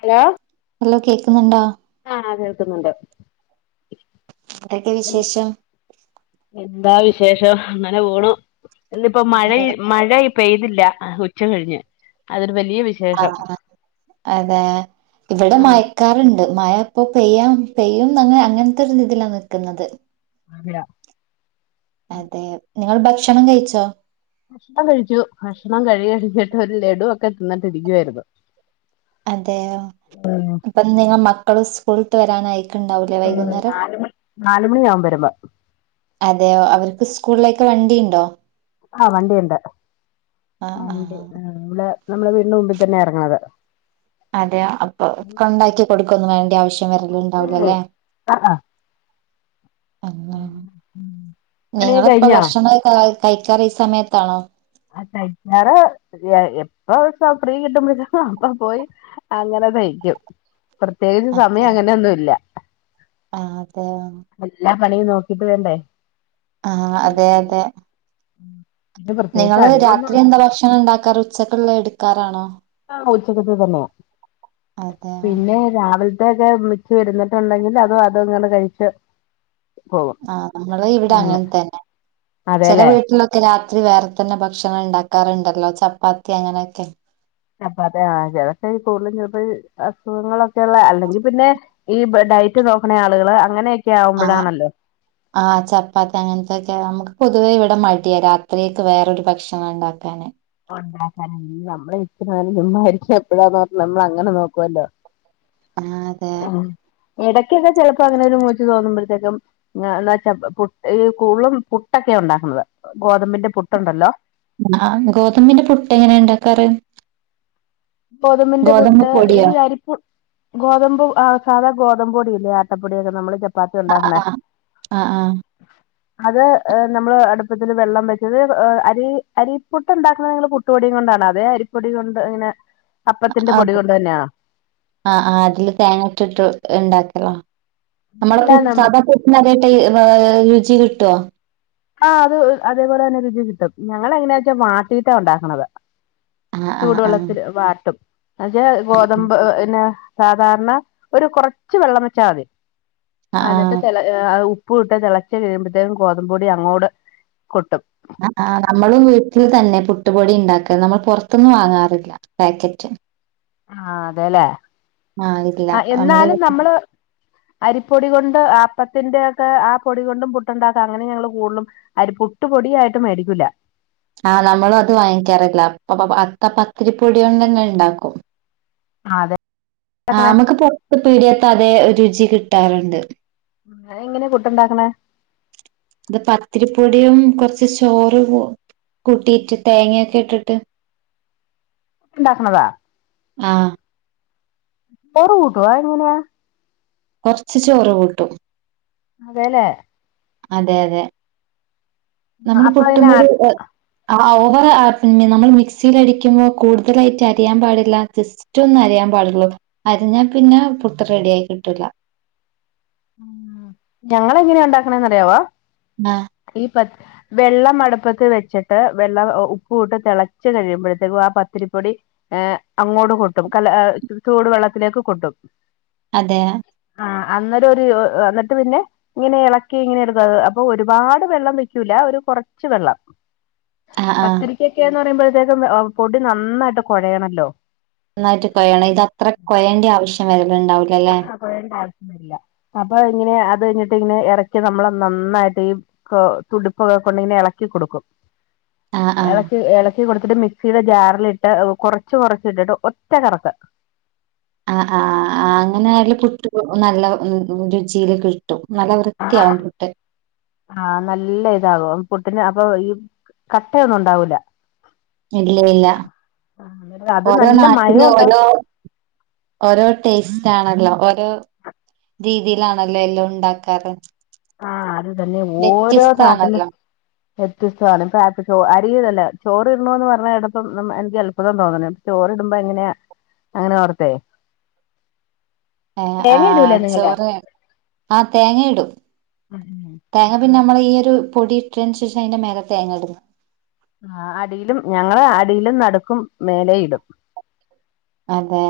Hello hello കേൾക്കുന്നുണ്ടാ ആഹ് കേൾക്കുന്നുണ്ട് എന്തോക്കെ വിശേഷം എന്താ വിശേഷം അങ്ങനെ പോണു ഇന്നിപ്പോ മഴെയ് മഴെയ് പെയ്തില്ല ഉച്ച കഴിഞ്ഞ് അതൊരു ബൽ ആ അതെ ഇവിടെ ഉം മയക്കാറ്ണ്ട് മയ ഇപ്പൊ പെയ്യാം പെയ്യും ന്നങ്ങ അങ്ങനത്തെ ഒരു രീതിയിലാ നിക്ക്ന്നത് ആഭിയാ അതെ നിങ്ങള് ഭക്ഷണം കയിച്ചോ ഭക്ഷണം കഴിച്ചു ഭക്ഷണം കഴി കഴിക ത് ഒരു ലെഡു ഒക്കെ തിന്നിട്ട് ഇരിക്കുവാരുന്നു അതെയോ ഇപ്പൊ നിങ്ങ മക്കള് സ്കൂൾ ത്ത് വരാനായി ക്ക് ഇണ്ടാവൂലെ വൈകുന്നേരം നാല് മണി നാല് മണിയാവും വരുമ്പോ അതേയോ അവർക്ക് സ്കൂളിലേ ക്ക് വണ്ടിയ്ണ്ടോ ആ വണ്ടിയൊണ്ട് ആ വണ്ടി ആ വള് നമ്മള് വീടിന് മുമ്പി തന്നെ എറങ്ങ്ണത് അതെ അപ്പൊ ക്കെഇണ്ടാക്കി കൊടുക്കൊന്നു വേണ്ട്യ ആവശ്യം വര്ല് ഇണ്ടാവൂലല്ലേ പണീക്ക കഴിഞ്ഞാ കൈക്കറി സമയത്താണോ ആ തൈക്കാറ് എ എപ്പം സൗ ഫ്രീ കിട്ടുമ്പൊളത്തപ്പൊ അപ്പം പോയി അങ്ങനെ തയ്ക്കും പ്രത്യേകിച്ച് സമയം അങ്ങനെ ഒന്നും ഇല്ല ആഹ് അതെ പണി നോക്കിട്ട് വേണ്ടേ ആഹ് അതെ അതെ എന്നെപറഞ്ഞ നിങ്ങള് രാത്രി എന്താ ഭക്ഷണം ഇണ്ടാക്കാറ് ഉച്ചക്കൊള്ള എട് ക്കാരാണോ ആ ഉച്ചകത്തെ തന്നോ അതെയോ പിന്നെ രാവിൽ ട്ടേജെ മിച്ച് വരുന്നിട്ടൊണ്ടെങ്കിൽ അതും അതും ഇങ്ങനെ കഴിച്ച് പോകും ആ നമ്മള് ഇവിടെ അങ്ങനെ തന്നെ ചെല അതെല്ലേ വീട്ടിലൊക്കെ രാ ത്തിരി വേറെ തന്നെ ഭക്ഷണം ഇണ്ടാക്കാറുണ്ടല്ലോ ചപ്പാത്തി അങ്ങനെയൊക്കെ ചപ്പാത്ത് ആ [unintelligible] അതൊക്കെ കൂടുതലും ചെലപ്പോ ഈ അസുഖങ്ങളൊക്കൊ ഒള്ള അല്ലെങ്കി പിന്നെ ഈ ഡയറ്റ് നോക്കണ ആളുകള് അങ്ങനെ ആ ആ ചപ്പാത്ത് അങ്ങനത്തൊക്കെ അമുക്ക് പൊതുവേ ഇവിടെ മടിയാ രാത്രിയേക്ക് വേറൊരു ഭക്ഷണം ഉണ്ടാക്കാന് ര നമ്മളെ ഇത്ര നിലം മുമയിരിക്കും എപ്പോഴാന്ന് പറഞ്ഞ നമ്മൾ അങ്ങനെ നോക്കുവല്ലോ ആ അതെ ആഹ് ഇടയ്ക്കൊക്കെ ചെിലപ്പോ അങ്ങനെൊ ഒരു മൂച്ച് തോന്നുമ്പോഴത്തേക്കും എാ വച്ചാ പു ഈ കൂടുതും പുട്ടൊക്കെ ഉണ്ടാക്കുന്നത് ഗോതമ്പിന്റെ പുട്ടുണ്ടല്ലോ ആ് ഗോതമ്പിന്റെ പുട്ട എങ്ങനെ ഉണ്ടാക്കാറ് ഗോതമ്പിന്റെ ഗോതമ്പ് പുട്ട് ഈ പൊടിയോ? അരിപ്പ് ഗോതമ്പ് സാധാരണ ഗോതമ്പ പൊടില്ല ആട്ടപ്പൊടൊക്കെ നമ്മള് ചപ്പാത്തി അ ഉണ്ടാക്കണേ അ അ അ അത് നമ്മള് അടുപ്പത്തിൽ വെള്ളം വെച്ചത് അരി അരിപ്പൊട്ട് ഉണ്ടാക്കണ നിങ്ങൾ പുട്ടുപൊടിയും കൊണ്ടാണ് അതെ അരിപ്പൊട കൊണ്ട് ഇങ്ങനെ അപ്പത്തിന്റെ പൊടി അതെ കൊണ്ട് തന്നെയാണോ ആ ആ അതില് തേങ്ങട്ടിട്ട് ഉണ്ടാക്കല നമ്മള അങ്ങനെയല്ല നമ്മ സാധാ പട്ട രുചി കിട്ടോ ആഹ് അത് അതേപോലെ തന്നെ രുചി കിട്ടും ഞങ്ങ എങ്ങനാ വെച്ചാ മാട്ടീട്ടാ ഉണ്ടാക്കണുന്നത് ആഹ് ആഹ് ചൂടുവെള്ളത്തിൽ ആഹ് വാട്ടും അതെ ഗോതമ്പ് പിന്നെ സാധാരണ ഒരു കുറച്ച് വെള്ളം വെച്ചാ മതി അ എന്നിട്ട് ആഹ് ചെല ആ ഉ പൂ ഇട്ട് തിളച്ച് കഴുമ്പത്തേക്കും ഗോതമ്പ് പൊടി അങ്ങോട് കൊട്ടും ആ നമ്മള് വീട്ടിൽ തന്നെ പുട്ടുപൊടി ഉണ്ടാക്ക നമ്മൾ പുറത്തൊന്നും വാങ്ങാറില്ല പാക്കറ്റ് ആ അതെല്ലേ ആ ഇല്ല നമ്മള് അരിപ്പൊടി കൊണ്ട് അപ്പത്തിന്റെയൊക്കെ ആ പൊടി കൊണ്ടും പുട്ടുണ്ടാക്കാം അങ്ങനെയ ഞങ്ങള് കൂടുതലും അരി പുട്ട് പൊടിയായിട്ട് മേടിക്കുല്ല ആ നമ്മളത് വാങ്ങിക്കാറില്ല അപ്പൊ അത്ത പത്തിരിപ്പൊടികൊണ്ട് തന്നെ ഉണ്ടാക്കും അതെ ആ നമുക്ക് പൊറത്ത് പീടിയത്തെ അതെ രുചി കിട്ടാറുണ്ട് നിങ്ങ എങ്ങനെയാ പുട്ടുണ്ടാക്കണേ ടെയും കൊറച്ച് ചോറ് കൂട്ടിയിട്ട് തേങ്ങയൊക്കെ ഇട്ടിട്ട് ണ്ടാക്കണതാ ആ ചോറ് കൂട്ടുവോ അതെങ്ങനെയ കുറച്ച്ചോറ് കൂട്ടും അതേലെ അതെ അതെ നമ്മള് അപ്പൊ പുട്ടും ഇങ്ങനെ പൊടി എ ആ ഓവർ ആ പിന്നെ നമ്മള് മിക്സിൽ അടിക്കുന്നെ കൂടുതലായിട്ടരയാൻ പാടില്ല. ജസ്റ്റൊന്ന് അരയാൻ പാടുള്ളൂ അരഞ്ഞാ പിന്നെ പുട്ട് റെഡി ആയി കിട്ടുല്ല ആ ഞങ്ങളെങ്ങനെയാ ഉണ്ടാക്കണേന്നറിയാവൊ ആ ഈ പത്ത് വെള്ളം അടുപ്പത്ത് വെച്ചിട്ട് വെള്ളം ഉപ്പുവിട്ട് തിളച്ച് കഴിയുമ്പോഴത്തേക്കും ആ പത്തിരിപ്പൊടി ഏ അങ്ങോട്ട് കൊട്ടും കല ആ ചൂടുവെള്ളത്തിലേക്ക് കൊട്ടും. അതെ ആ അന്ന ന്നിട്ടൊരു അന്നിട്ട്‌ പിന്നെ ഇങ്ങനെ ഇളക്കി ഇങ്ങനെ എടുത്തത് അപ്പൊ ഒരുപാട് വെള്ളം വെക്കൂല ഒരു കുറച്ച് വെള്ളം ആ ആ പത്തിരിക്കക്കെന്ന് പറയുമ്പോ തേക്കും പൊടി നന്നായിട്ട് കൊഴയണല്ലോ നന്നായിട്ട് കൊയണം ഇത് അത്ര കൊയേണ്ടി ആവശ്യം ശം വ രണ്ടാവിക്കല്ലേ ഒന്നുല്ല അപ്പൊ ഇങ്ങനെ അത്കഴിഞ്ഞിട്ടിങ്ങനെ ഇറക്കി നമ്മള് നന്നായിട്ടീ കൊ തുടിപ്പൊക്കെ കൊണ്ടിങ്ങനെ ഇളക്കി കൊടുക്കും. ആ ആ. എളക്ക് എള ക്കി കൊടുത്തിട്ട് മിക്സിടെ ജാറിലിട്ട് കുറച്ച് കൊറച്ചിട്ടിട്ട് ഒറ്റ കറക്ക് ആ ആ അ ആഹ് അങ്ങനെ ആയാലും പുട്ടിക് നല്ലത് രുചീല് കഴി ആഹ് നല്ല ഇതാവോ അഹ് പുട്ടിന് അപ്പൊ ഈ കട്ടയൊന്നും ഉണ്ടാവൂല ഇല്ല ഇല്ല അത് ഓരോ നല്ല മയം നാട്ടിലു ഉണ്ടാവും ഓരോ ഓരോ ടേസ്റ്റ് ആണല്ലോ ഓരോ രീതിയിലാണല്ലോ എല്ലാം ഉണ്ടാക്കാറ് ആഹ് അത് തന്നെ ഓരോ നാട്ടിലും വ്യത്യസ്താണല്ലോ. വ്യത്യസ്ത്ത്വാണ് ഇപ്പ [unintelligible] അരിയതല്ല ചോറി ഇരണന്ന് പറഞ്ഞ ഏടെപ്പം എൻക്ക് അല്ഭുതം തോന്ന്ണ് ചോറിടുമ്പോ എങ്ങെന അങ്ങനെ ഓർത്തേ ഏഹ് തേങ്ങ ആഹ് ഇടൂലേ നിങ്ങള് ചോറ് ആഹ് തേങ്ങ ഇടും [unintelligible] നമ്മൾ ഈ ഒരു പൊടിയിട്ടന് ശേഷം അതിന്റെ മേലത്തെ തേങ്ങ ഇടുന്ന ആ അടിയിലും ഞങ്ങള് അടിയിലും നടുക്കും മേലെയിടും അതെ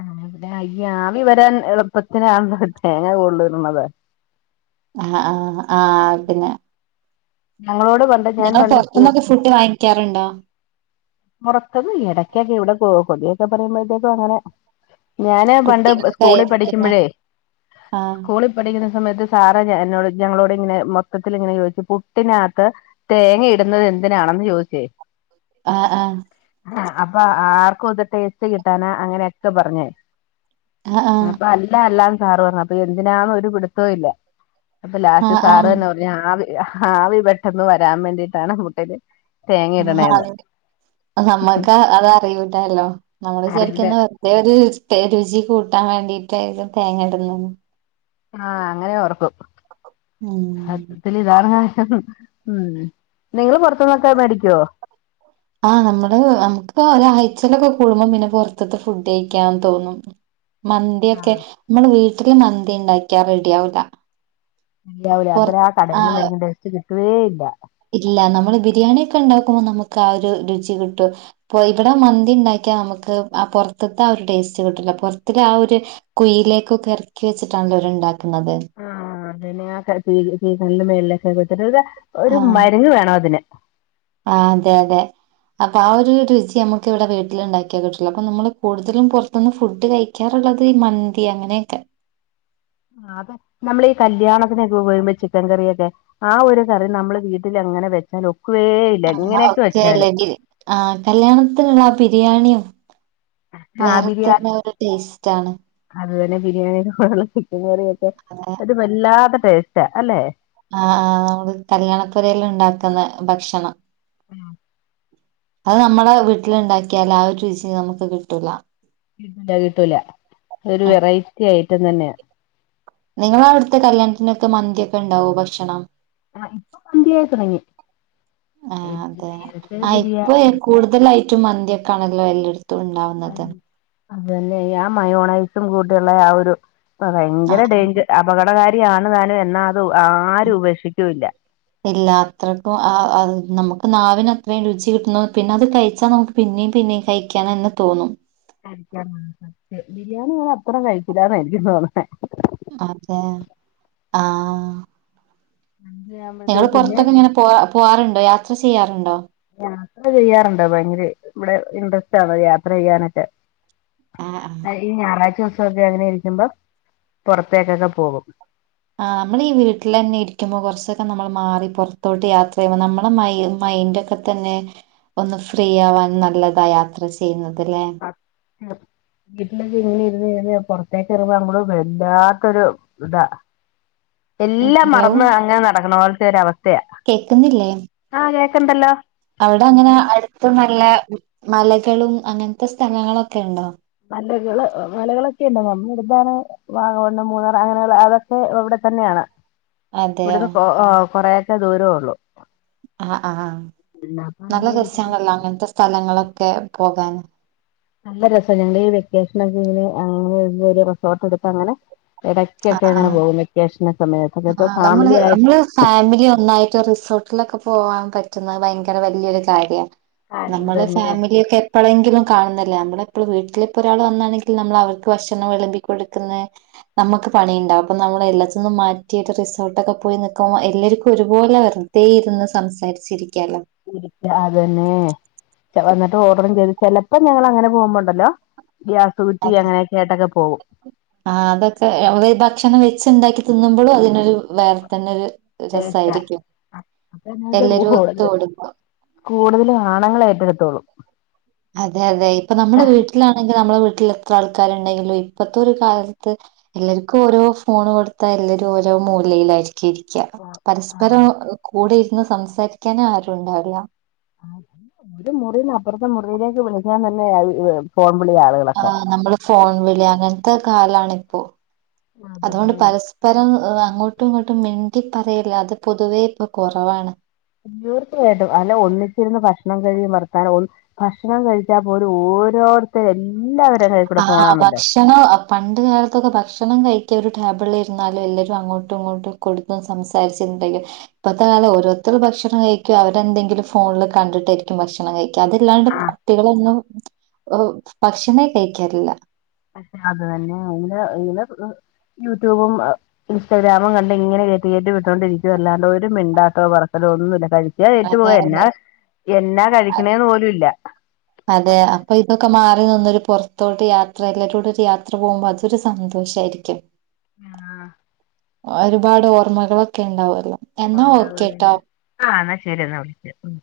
ആ പിന്നെ അയ്യ ആവി വരാൻ എളുപ്പത്തിൽ ആണല്ലോ തേങ്ങ കൂടുതലിടുന്നത് ആ ആഹ് ആ അതിന്നെ ഞങ്ങളോട് പണ്ട് ഞാൻ [unintelligible] പണ്ട് സ്കൂൾ പൊറത്തന്നൊക്കെ ഫുഡ് വാങ്ങിക്കാറുണ്ടോ? [unintelligible] എടക്കൊക്കെ എവിടെ പോകും പൊതിയൊക്കെ പറയുമ്പോഴത്തേക്കും അങ്ങനെ ഞാന് പണ്ട് സ്കൂളിൽ കുട്ടികൾക്കായിരിക്കുന്ന പഠിക്കുമ്പഴേ ആ സ്കൂളിൽ പഠിക്കുന്ന സമയത്ത് സാറോട് ഞങ്ങളോട് ഇങ്ങനെ മൊത്തത്തിൽ ഇങ്ങനെ ചോദിച്ചു പുട്ടിനകത്ത് തേങ്ങ ഇടുന്നത് എന്തിനാണന്ന് ചോദിച്ചേ അ ആ ആ അപ്പൊ ആർക്കും ഇത് ടേസ്റ്റ് കിട്ടാനാ അങ്ങനെയൊക്കെ പറഞ്ഞേ ആ അപ്പൊ ആ അല്ല അല്ലാ സാറ് പറഞ്ഞ് അപ്പൊ എന്തിനാന്ന് ഒരു പിടുത്തവും ഇല്ല അപ്പൊ ആ ലാസ്റ്റ് ആ സാറ് തന്നെ പറഞ്ഞ ആവി ആവി പെട്ടെന്ന് വരാൻ വേണ്ടിട്ടാണ് മുട്ടയില് തേങ്ങ ഇടണേന്ന് നമ്മുക്ക് അത് അറിയൂലല്ലോ നമ്മള് അറിവില് വിചരിക്കുന്ന വെറുതെ ഒരു രുചി കൂട്ടാൻ വേണ്ടിട്ട് ഇത് തേങ്ങടുന്ന ആ അങ്ങനെ ഓറക്കും ഉം അ തലദാരങ്ങ [unintelligible] ഉം നിങ്ങള് പുറത്തന്നോക്കെ മേടിക്കുവോ? ആ നമ്മള് നമുക്ക് ഒരാഴ്ചയിലൊക്കെ കൂടുമ്പോം പിന്നെ പുറത്തത്തെ ഫുഡ് കഴിക്കാന്ന് തോന്നും മന്തി ഒക്കെ ആഹ് നമ്മൾ വീ [unintelligible] മന്തി ഉണ്ടാക്കിയാ റെഡി ആവല രിയാവുല ഇൻതിരാ കടെന്ന് മേടിക്ണ്ട് വേ ഇല്ല ഇല്ല നമ്മള് ബിരിയാണി ഒക്കെ ഇണ്ടാക്കുമ്പോ നമുക്ക് ആ ഒരു രുചി കിട്ടും. ഇപ്പ ഇവിടെ മന്തി ഇണ്ടാക്കിയാ നമുക്ക് ആ പോർത്ത്ത്തെ ആ ഒരു ടേസ്റ്റ് കിട്ടൂല്ല. പോർത്ത്ല് ആ ഒരു കുയ്ലേക്കൊക്കെ എർക്കി വെച്ചിട്ടാണല്ലോ ഓല്ണ്ടാ ആഹ് അതനെ [unintelligible] [unintelligible] ഒരു ആഹ് മര്ങ്ങ് വേണം അതിന് ആഹ് അതെ അതെ അപ്പ ആ ഒര് രുചി നമ്മക്ക് ഇവിടെ വീട്ട്ല് ഇണ്ടാക്കിയാ കിട്ടുല്ല. അപ്പ നമ്മള് കൂടുതലും പോർത്തുന്ന് ഫുഡ് കഴിക്കാറുള്ളത് ഈ മന്തി അങ്ങനെയൊക്കെ ആ അതെ നമ്മളീ ഈ കല്യാണം [unintelligible] ചിക്കൻ കറിയൊക്കെ ആ ഒരു കറി നമ്മള് വീട്ടിൽ അങ്ങനെ വെച്ചാ ഒക്കും ഓക്കേ ആക്കെല്ലങ്കി ആ കല്യാണത്തിനുള്ള ബിരിയാണിയും ആഹ് വേറെ ബിരിയാണി തന്നെ ഒരു ടേസ്റ്റ് ആണ് അത് തന്നെ ബിരിയാണിയുടെ ബഹളം ചിക്കൻ കറിയൊക്കെ ഒരു വല്ലാതെ - ടേസ്റ്റ് അല്ലേ ആ അത് കല്യാണപ്പുരല് ഉണ്ടാക്കുന്ന ഭക്ഷണം ഉഹ [unintelligible] അത് നമ്മുടെ വീട്ടില് ഉണ്ടാക്കിയാല് ആ ഒരു രുചി നമുക്ക് കിട്ടൂല ഇല്ല കിട്ടൂല ഒരു വെറൈറ്റി ആയിട്ട് തന്നെയാ നിങ്ങള് അവിടുത്തെ കല്യാണത്തിനൊക്കെ മന്തിയൊക്കെ ഉണ്ടാവും ഭക്ഷണം ആ ഇപ്പൊ മന്തിയായി തുടങ്ങി ആഹ് അതെ നേരത്തെ ബിരിയാണി കാണല്ലോ എൽ ഉണ്ടാവുന്നത് അത് തന്നെ ആ മയോണൈസും കൂട്ടിയുള്ള ആ ഒരു ഭയങ്കര ആഹ് ഡെയിഞ്ചർ അപകടകാരിയാണ് താനും ണം എല്ലാത്രക്കും ആ നമുക്ക് നാവിന് അത്രയും രുചി കിട്ടുന്നു പിന്നെ അത് കഴിച്ചാ നമുക്ക് പിന്നെയും പിന്നെയും കഴിക്കാന്നന്ന് തോന്നും കഴിക്കാേ ബിരിയാണി ഞാൻ അത്രം കഴിക്കില്ലാന്ന എനിക്ക് തോന്നെ അതെ ആ നിങ്ങള് ആകുമ്പോഴത്തേക്ക് പിന്നെ പുറത്തൊക്കെ ഇങ്ങനെ പോ പോകാറുണ്ടോ യാത്ര യാത്ര ചെയ്യാറുണ്ടോ യാത്ര ചെയ്യാറുണ്ട് ഭയങ്കര ഇവിടെ ഇൻട്രസ്റ്റ് ആണ് യാത്ര ചെയ്യാനൊക്കെ ആഹ് ആഹ് അ ഈ ഞായറാഴ്ച വെറുതെ അങ്ങനെ ഇരിക്കുമ്പം പുറത്തേക്കൊക്കെ പോകും ആ നമ്മള് ഈ വീട്ടിൽ തന്നെ ഇരിക്കുമ്പോൾ കുറച്ചൊക്കെ നമ്മൾ മാറി പുറത്തോട്ട് യാത്ര ചെയ്യുമ്പോൾ നമ്മള് മ മൈൻഡൊക്കെ തന്നെ ഒന്ന് ഫ്രീ ആവാൻ നല്ലതാ യാത്ര ചെയ്യുന്നത് വീട്ടിലൊക്കെ ഇങ്ങനെ ഇരുന്ന് പൊറത്തേക്ക് എറങ്ങുമ്പം നമ്മള് വേല്ലാത്തൊരു ഇതാ എല്ലാം ഹലോ മറന്ന് അങ്ങനെ നടക്കണ പോലത്തെ ഒരു അവസ്ഥ കേക്കുന്നില്ലേ ആഹ് കേക്ക്ണ്ടല്ലോ അവിടെ അങ്ങനെ അടുത്ത് നല്ല മലകളും അങ്ങനത്തെ സ്ഥലങ്ങളൊക്കെ ഉണ്ടോ മലകള് മലകളൊക്കെ ഉണ്ട് നമ്മുടെടുതാണ് വാഗവൺ മൂന്നാർ അങ്ങനെയുള്ള അതൊക്കെ ഇവിടെ തന്നെയാണ് അതെയോ ഇവിടുന്ന് കൊറെ കുറച്ച് ദൂരേ ഉള്ളൂ ആ ആ അപ്പൊ നല്ല അങ്ങനെ ഇരിക്കുന്നു രസാണല്ലാം അങ്ങനത്തെ സ്ഥലങ്ങളൊെ ഒക്കെ പോകൻ നല്ല രസ ഞങ്ങള് ഈ വെക്കേഷനൊക്കെ ഇങ്ങനെ റിസോർട്ട് എടുത്ത് അങ്ങനെ ആ ഇടയ്ക്കൊക്കെ ആ അങ്ങനെ പോകും വെക്കേഷന്റെ സമയത്തൊക്കെ ആ ഇപ്പൊ നമ്മള് ഫാമിലി ആയിട്ട് നമ്മള് ഫാമിലി ഒന്നായിട്ട് റിസോർട്ടിലൊക്കെ പോകാൻ പറ്റുന്നത് ഭയങ്കര വലിയൊരു കാര്യമാണ് നമ്മള് അതന്നെ ഫാമിലിയൊക്കെ എപ്പോഴെങ്കിലും കാണുന്നില്ലേ നമ്മുടെ ഇപ്പോൾ വീട്ടിലിപ്പോ ഒരാൾ വന്നാണെങ്കിൽ നമ്മൾ അവർക്ക് ഭക്ഷണം വിളമ്പി കൊടുക്കുന്ന നമുക്ക് പണിയുണ്ടാവും അപ്പ നമ്മൾ എല്ലാത്തി നിന്നും മാറ്റിയിട്ട് റിസോർട്ടൊക്കെ പോയി നിൽക്കുമ്പോൾ എല്ലാവർക്കും ഒരുപോലെ വെറുതെ ഇരുന്ന് സംസാരിച്ചിരി ഇരിക്കാ അത് തന്നെ ഓർഡറും ചെയ്ത് ചിലപ്പോ ഞങ്ങൾ അങ്ങനെ പോകുമ്പോണ്ടല്ലോ ഗ്യാസ് കുറ്റി അങ്ങനെയൊക്കെ ആയിട്ടൊക്കെ പോകും ആ അതൊക്കെ നമ്മള് ഈ ഭക്ഷണം വെ- ഉണ്ടാക്കി തിന്നുമ്പോഴും അതിനൊരു വേറെ തന്നെ ഒരു- തേച്ച രസായിരിക്കും അപ്പാ [unintelligible] എല്ലാരും ച്ചാത് ഒത്തുകൂടുമ്പോ കൂടുതലും ആണ്ണുങ്ങൾ ആയിരിക്കും എടുത്തോളൂ അതെ അതെ ഇപ്പ നമ്മുടെ വീട്ടിലാണെങ്കി നമ്മെ വീ ട്ടിൽ എത്ര ആൾക്കാരുണ്ടെങ്കിലും ഇപ്പത്തെ ഒരു കാലത്ത് എല്ലാവർക്കും ഓരോ ഫോൺ കൊടുത്താ എല്ലരും ഓരോ മൂലയിലായിരിക്കും രിക്ക ആ ആ പരസ്പരം കൂടെ ന്ന് സംസാരിക്കാന ആരുംണ്ടാവുല ആഹ് ഒരു മുറി [unintelligible] മുറിയിലേക്ക് ഞാൻ തന്നെ വിളിയാ ആളുകളൊക്കെ ആഹ് നമ്മള് ഫോൺ വിളി അങ്ങത്തെ കാലാണി ഇപ്പോ അതുകൊണ്ട് അതന്നെ പരസ്പരം അങ്ങോട്ടും ഇങ്ങോട്ടും ട്ടി പറയില്ല അത് പൊതുവേ ഇപ്പൊ കുറവാണ് ർത്തിയായിട്ടും അല്ല ഒണിച്ചിരുന്ന് ഭക്ഷണം കഴു ഭക്ഷണം കഴിച്ചാൽ പോലും ഓരോരുത്തും എല്ലാവ ആ ഭക്ഷണോ പണ്ട്കാലത്തൊക്കെ ഭക്ഷ ഭക്ഷണം കഴിക്കുക ഒരു ടേബിളിൽ ഇരുന്നാലും എല്ലാവരും അങ്ങോട്ടും ഇങ്ങോട്ടും കൊടുത്ത സംസാരിട്ടുണ്ടെങ്കിൽ ഇപ്പഴത്തെ കാലം ഓരോരുത്തർ ഭക്ഷണം കഴിക്കും അവരെന്തെങ്കിലും ഫോണിൽ കണ്ടിട്ടായിരിക്കും ഭക്ഷണം കഴിക്കുക അതില്ലാണ്ട് ആ, കുട്ടികളൊന്നും ഭക്ഷണേ കഴി ക്കില്ല പക്ഷെ അത് തന്നെ ഇല ഇലെ യൂട്യൂബും ഇൻസ്റ്റാഗ്രാമും കണ്ട് ഇങ്ങനെ കയറ്റ കയറ്റി വിട്ടുകോണ്ടിരിക്കുക അല്ലാണ്ട് ഒരു മിണ്ടാട്ടോ പറത്തലോ ഒന്നും ഇല്ല കഴി ഏറ്റ് പോവ അതെ എന്നാ അതെ എന്നാ കഴിക്കണേന്ന് പോലും. ഇല്ല അതെയാ അപ്പൊ ഇതൊക്കെ മാറി നിന്നൊരു പൊറത്തോട്ട് യാത്ര എല്ലാരൂടെ ഒരു യാത്ര പോകുമ്പോ അതൊരു സന്തോഷായിരിക്കും. ആഹ് ഒരുപാട് ഓർമ്മകളൊക്കെ ഉണ്ടാവുല്ലോ [unintelligible] ആ എന്നാ ശരി എന്നാ വിളിച്ചതിന്